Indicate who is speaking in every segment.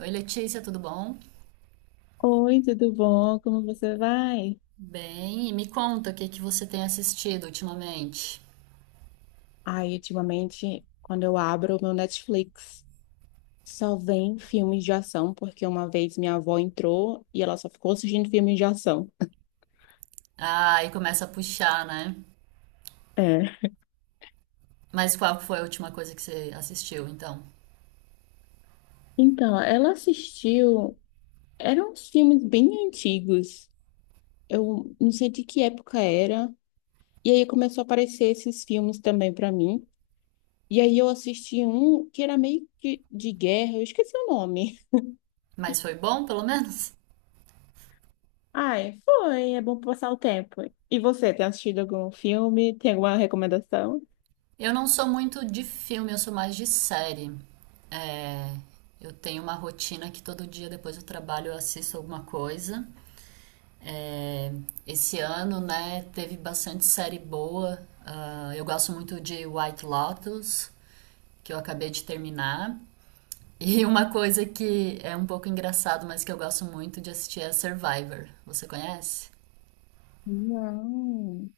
Speaker 1: Oi, Letícia, tudo bom?
Speaker 2: Oi, tudo bom? Como você vai?
Speaker 1: Bem, e me conta o que que você tem assistido ultimamente.
Speaker 2: Ai, ultimamente, quando eu abro o meu Netflix, só vem filmes de ação, porque uma vez minha avó entrou e ela só ficou assistindo filmes de ação.
Speaker 1: Ah, e começa a puxar, né?
Speaker 2: É.
Speaker 1: Mas qual foi a última coisa que você assistiu, então?
Speaker 2: Então, ela assistiu, eram uns filmes bem antigos. Eu não sei de que época era. E aí começou a aparecer esses filmes também pra mim. E aí eu assisti um que era meio que de guerra, eu esqueci o nome.
Speaker 1: Mas foi bom, pelo menos?
Speaker 2: Ai, foi. É bom passar o tempo. E você, tem assistido algum filme? Tem alguma recomendação?
Speaker 1: Eu não sou muito de filme, eu sou mais de série. É, eu tenho uma rotina que todo dia depois do trabalho eu assisto alguma coisa. É, esse ano, né, teve bastante série boa. Ah, eu gosto muito de White Lotus, que eu acabei de terminar. E uma coisa que é um pouco engraçado, mas que eu gosto muito de assistir é Survivor. Você conhece?
Speaker 2: Não.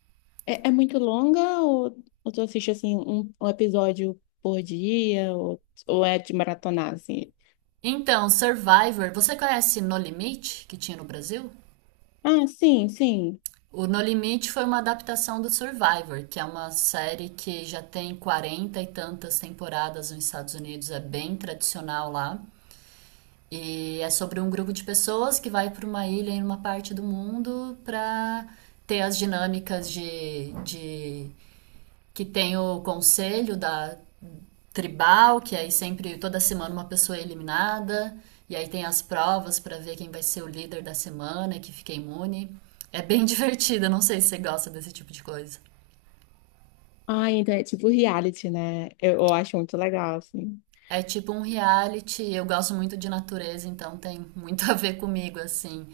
Speaker 2: É, é muito longa ou tu assiste assim um episódio por dia ou é de maratonar assim?
Speaker 1: Então, Survivor, você conhece No Limite, que tinha no Brasil?
Speaker 2: Ah, sim, sim.
Speaker 1: O No Limite foi uma adaptação do Survivor, que é uma série que já tem 40 e tantas temporadas nos Estados Unidos, é bem tradicional lá. E é sobre um grupo de pessoas que vai para uma ilha em uma parte do mundo para ter as dinâmicas de que tem o conselho da tribal, que aí sempre, toda semana, uma pessoa é eliminada. E aí tem as provas para ver quem vai ser o líder da semana e que fica imune. É bem divertida, não sei se você gosta desse tipo de coisa.
Speaker 2: Ah, então é tipo reality, né? Eu acho muito legal assim.
Speaker 1: É tipo um reality, eu gosto muito de natureza, então tem muito a ver comigo, assim.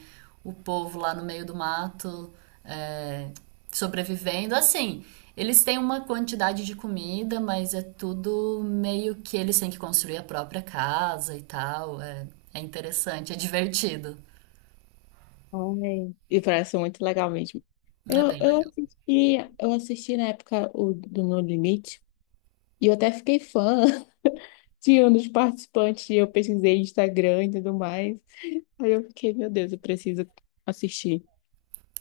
Speaker 1: O povo lá no meio do mato, é, sobrevivendo. Assim, eles têm uma quantidade de comida, mas é tudo meio que eles têm que construir a própria casa e tal. É, é interessante, é divertido.
Speaker 2: Ai. E parece muito legal mesmo.
Speaker 1: É
Speaker 2: Eu,
Speaker 1: bem
Speaker 2: eu
Speaker 1: legal.
Speaker 2: assisti, eu assisti na época o do No Limite e eu até fiquei fã de um dos participantes, e eu pesquisei Instagram e tudo mais. Aí eu fiquei, meu Deus, eu preciso assistir.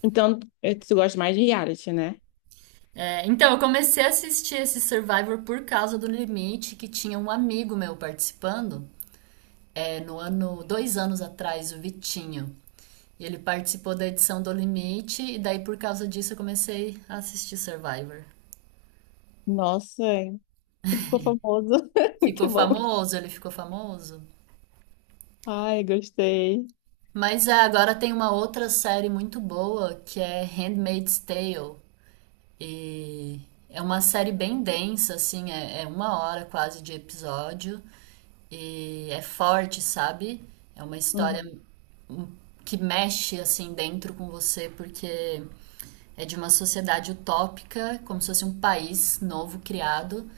Speaker 2: Então, tu gosta mais de reality, né?
Speaker 1: É, então, eu comecei a assistir esse Survivor por causa do Limite, que tinha um amigo meu participando. No ano, 2 anos atrás, o Vitinho. E ele participou da edição do Limite, e daí por causa disso eu comecei a assistir Survivor.
Speaker 2: Nossa, ele ficou famoso. Muito
Speaker 1: Ficou
Speaker 2: bom.
Speaker 1: famoso, ele ficou famoso.
Speaker 2: Ai, gostei.
Speaker 1: Mas agora tem uma outra série muito boa que é Handmaid's Tale. E é uma série bem densa, assim, é uma hora quase de episódio. E é forte, sabe? É uma história
Speaker 2: Uhum.
Speaker 1: hum, que mexe assim dentro com você, porque é de uma sociedade utópica, como se fosse um país novo criado.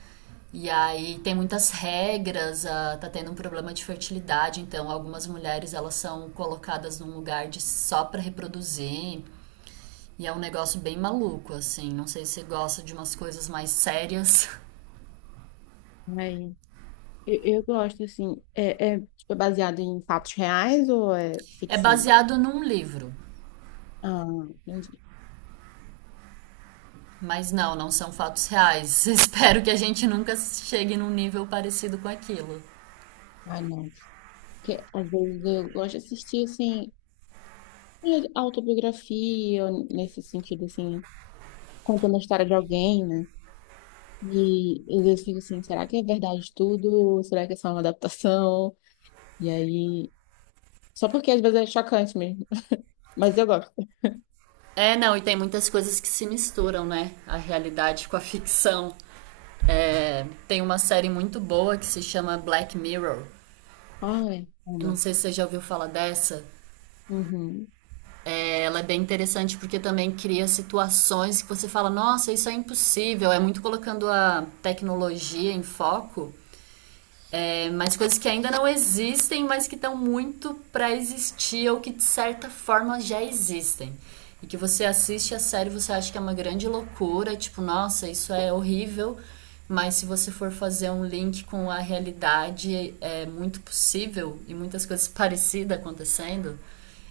Speaker 1: E aí tem muitas regras, ah, tá tendo um problema de fertilidade, então algumas mulheres elas são colocadas num lugar de só para reproduzir. E é um negócio bem maluco, assim. Não sei se você gosta de umas coisas mais sérias.
Speaker 2: Aí, eu gosto, assim, é, é tipo, baseado em fatos reais ou é
Speaker 1: É
Speaker 2: ficção?
Speaker 1: baseado num livro,
Speaker 2: Ah, entendi.
Speaker 1: mas não, não são fatos reais. Espero que a gente nunca chegue num nível parecido com aquilo.
Speaker 2: Ai, não. Porque às vezes eu gosto de assistir, assim, autobiografia, nesse sentido, assim, contando a história de alguém, né? E às vezes eu fico assim, será que é verdade tudo? Será que é só uma adaptação? E aí. Só porque às vezes é chocante mesmo. Mas eu gosto.
Speaker 1: É, não, e tem muitas coisas que se misturam, né? A realidade com a ficção. É, tem uma série muito boa que se chama Black Mirror.
Speaker 2: Ai,
Speaker 1: Eu não
Speaker 2: amo.
Speaker 1: sei se você já ouviu falar dessa.
Speaker 2: Uhum.
Speaker 1: É, ela é bem interessante porque também cria situações que você fala, nossa, isso é impossível. É muito colocando a tecnologia em foco. É, mas coisas que ainda não existem, mas que estão muito para existir ou que de certa forma já existem. E que você assiste a série, você acha que é uma grande loucura, tipo, nossa, isso é horrível, mas se você for fazer um link com a realidade, é muito possível e muitas coisas parecidas acontecendo.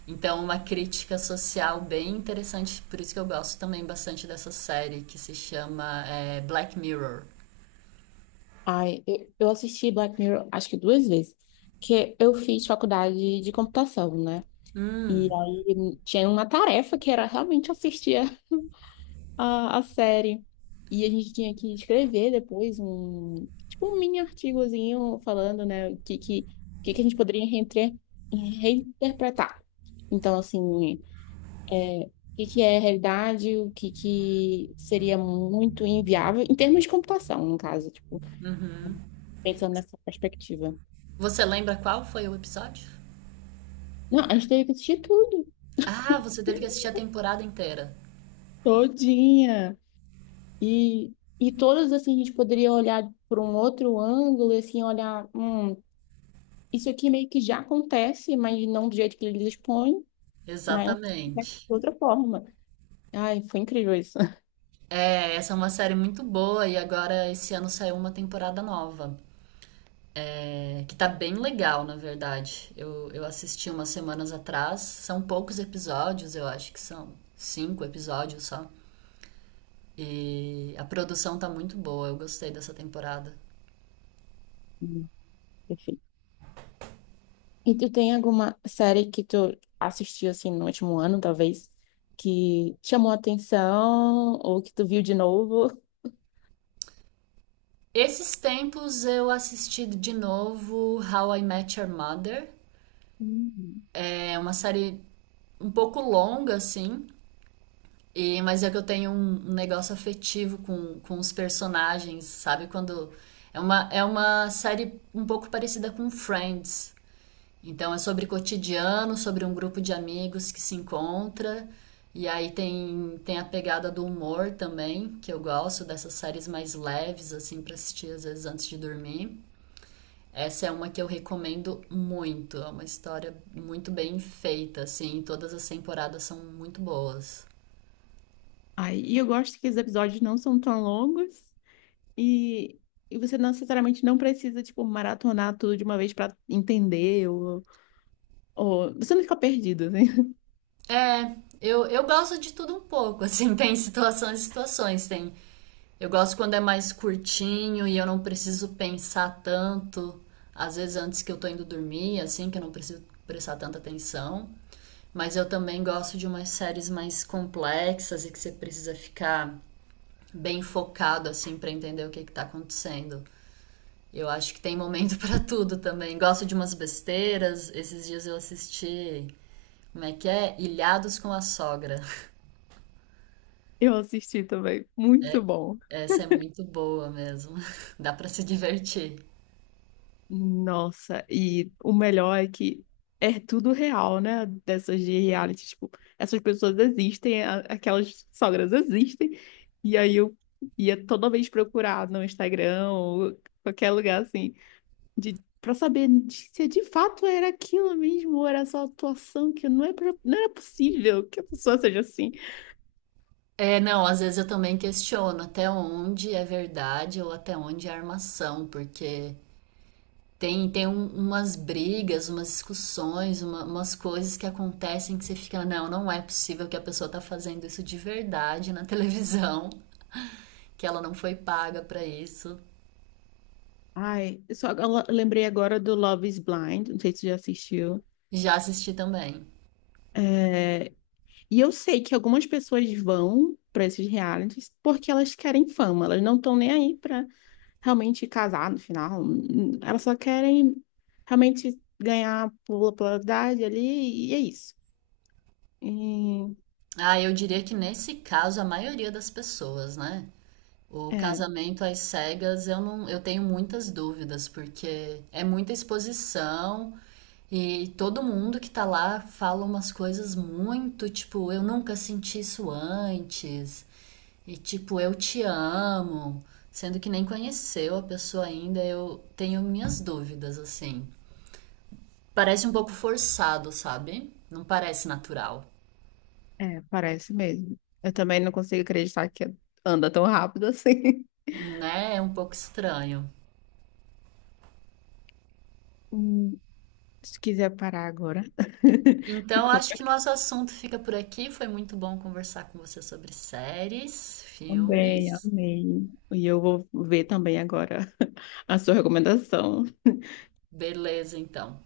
Speaker 1: Então, uma crítica social bem interessante, por isso que eu gosto também bastante dessa série, que se chama Black Mirror.
Speaker 2: Ai, eu assisti Black Mirror acho que duas vezes. Porque eu fiz faculdade de computação, né? E aí tinha uma tarefa que era realmente assistir a série. E a gente tinha que escrever depois um, tipo, um mini artigozinho falando, né, o que que a gente poderia reinterpretar. Então, assim, é, o que que é realidade, o que que seria muito inviável, em termos de computação, no caso, tipo, pensando nessa perspectiva.
Speaker 1: Você lembra qual foi o episódio?
Speaker 2: Não, a gente teve que assistir tudo,
Speaker 1: Ah, você teve que assistir a temporada inteira.
Speaker 2: todinha. E, e todas, assim, a gente poderia olhar por um outro ângulo, e, assim, olhar, isso aqui meio que já acontece, mas não do jeito que eles expõem, mas é de
Speaker 1: Exatamente.
Speaker 2: outra forma. Ai, foi incrível isso.
Speaker 1: É, essa é uma série muito boa e agora esse ano saiu uma temporada nova, que tá bem legal, na verdade. Eu assisti umas semanas atrás, são poucos episódios, eu acho que são 5 episódios só. E a produção tá muito boa, eu gostei dessa temporada.
Speaker 2: Hum. Perfeito. E tu tem alguma série que tu assistiu assim no último ano, talvez, que te chamou a atenção ou que tu viu de novo?
Speaker 1: Esses tempos eu assisti de novo How I Met Your Mother.
Speaker 2: Hum.
Speaker 1: É uma série um pouco longa, assim, mas é que eu tenho um negócio afetivo com os personagens, sabe? Quando. É uma série um pouco parecida com Friends. Então é sobre cotidiano, sobre um grupo de amigos que se encontra. E aí tem a pegada do humor também, que eu gosto dessas séries mais leves, assim, pra assistir às vezes antes de dormir. Essa é uma que eu recomendo muito. É uma história muito bem feita, assim. Todas as temporadas são muito boas.
Speaker 2: Ai, e eu gosto que os episódios não são tão longos e, e você não necessariamente não precisa, tipo, maratonar tudo de uma vez pra entender ou... você não fica perdido, né?
Speaker 1: É, eu gosto de tudo um pouco, assim, tem situações e situações, tem. Eu gosto quando é mais curtinho e eu não preciso pensar tanto, às vezes antes que eu tô indo dormir, assim, que eu não preciso prestar tanta atenção. Mas eu também gosto de umas séries mais complexas e que você precisa ficar bem focado, assim, pra entender o que que tá acontecendo. Eu acho que tem momento pra tudo também. Gosto de umas besteiras. Esses dias eu assisti, como é que é? Ilhados com a Sogra.
Speaker 2: Eu assisti também, muito bom.
Speaker 1: Essa é muito boa mesmo. Dá pra se divertir.
Speaker 2: Nossa, e o melhor é que é tudo real, né? Dessas de reality, tipo, essas pessoas existem, aquelas sogras existem, e aí eu ia toda vez procurar no Instagram ou qualquer lugar assim, de, pra saber se de fato era aquilo mesmo, ou era só atuação, que não é, não era possível que a pessoa seja assim.
Speaker 1: É, não, às vezes eu também questiono até onde é verdade ou até onde é armação, porque tem umas brigas, umas discussões, umas coisas que acontecem que você fica, não, não é possível que a pessoa tá fazendo isso de verdade na televisão, que ela não foi paga pra isso.
Speaker 2: Ai, eu lembrei agora do Love is Blind, não sei se você já assistiu.
Speaker 1: Já assisti também.
Speaker 2: E eu sei que algumas pessoas vão para esses realities porque elas querem fama, elas não estão nem aí para realmente casar no final, elas só querem realmente ganhar popularidade ali e é isso. E,
Speaker 1: Ah, eu diria que nesse caso a maioria das pessoas, né? O
Speaker 2: é,
Speaker 1: casamento às cegas, eu não, eu tenho muitas dúvidas, porque é muita exposição e todo mundo que tá lá fala umas coisas muito, tipo, eu nunca senti isso antes. E tipo, eu te amo, sendo que nem conheceu a pessoa ainda, eu tenho minhas dúvidas assim. Parece um pouco forçado, sabe? Não parece natural,
Speaker 2: parece mesmo. Eu também não consigo acreditar que anda tão rápido assim.
Speaker 1: né? É um pouco estranho.
Speaker 2: Hum. Se quiser parar agora,
Speaker 1: Então,
Speaker 2: ficou
Speaker 1: acho que nosso assunto fica por aqui. Foi muito bom conversar com você sobre séries,
Speaker 2: bem,
Speaker 1: filmes.
Speaker 2: amei. E eu vou ver também agora a sua recomendação.
Speaker 1: Beleza, então.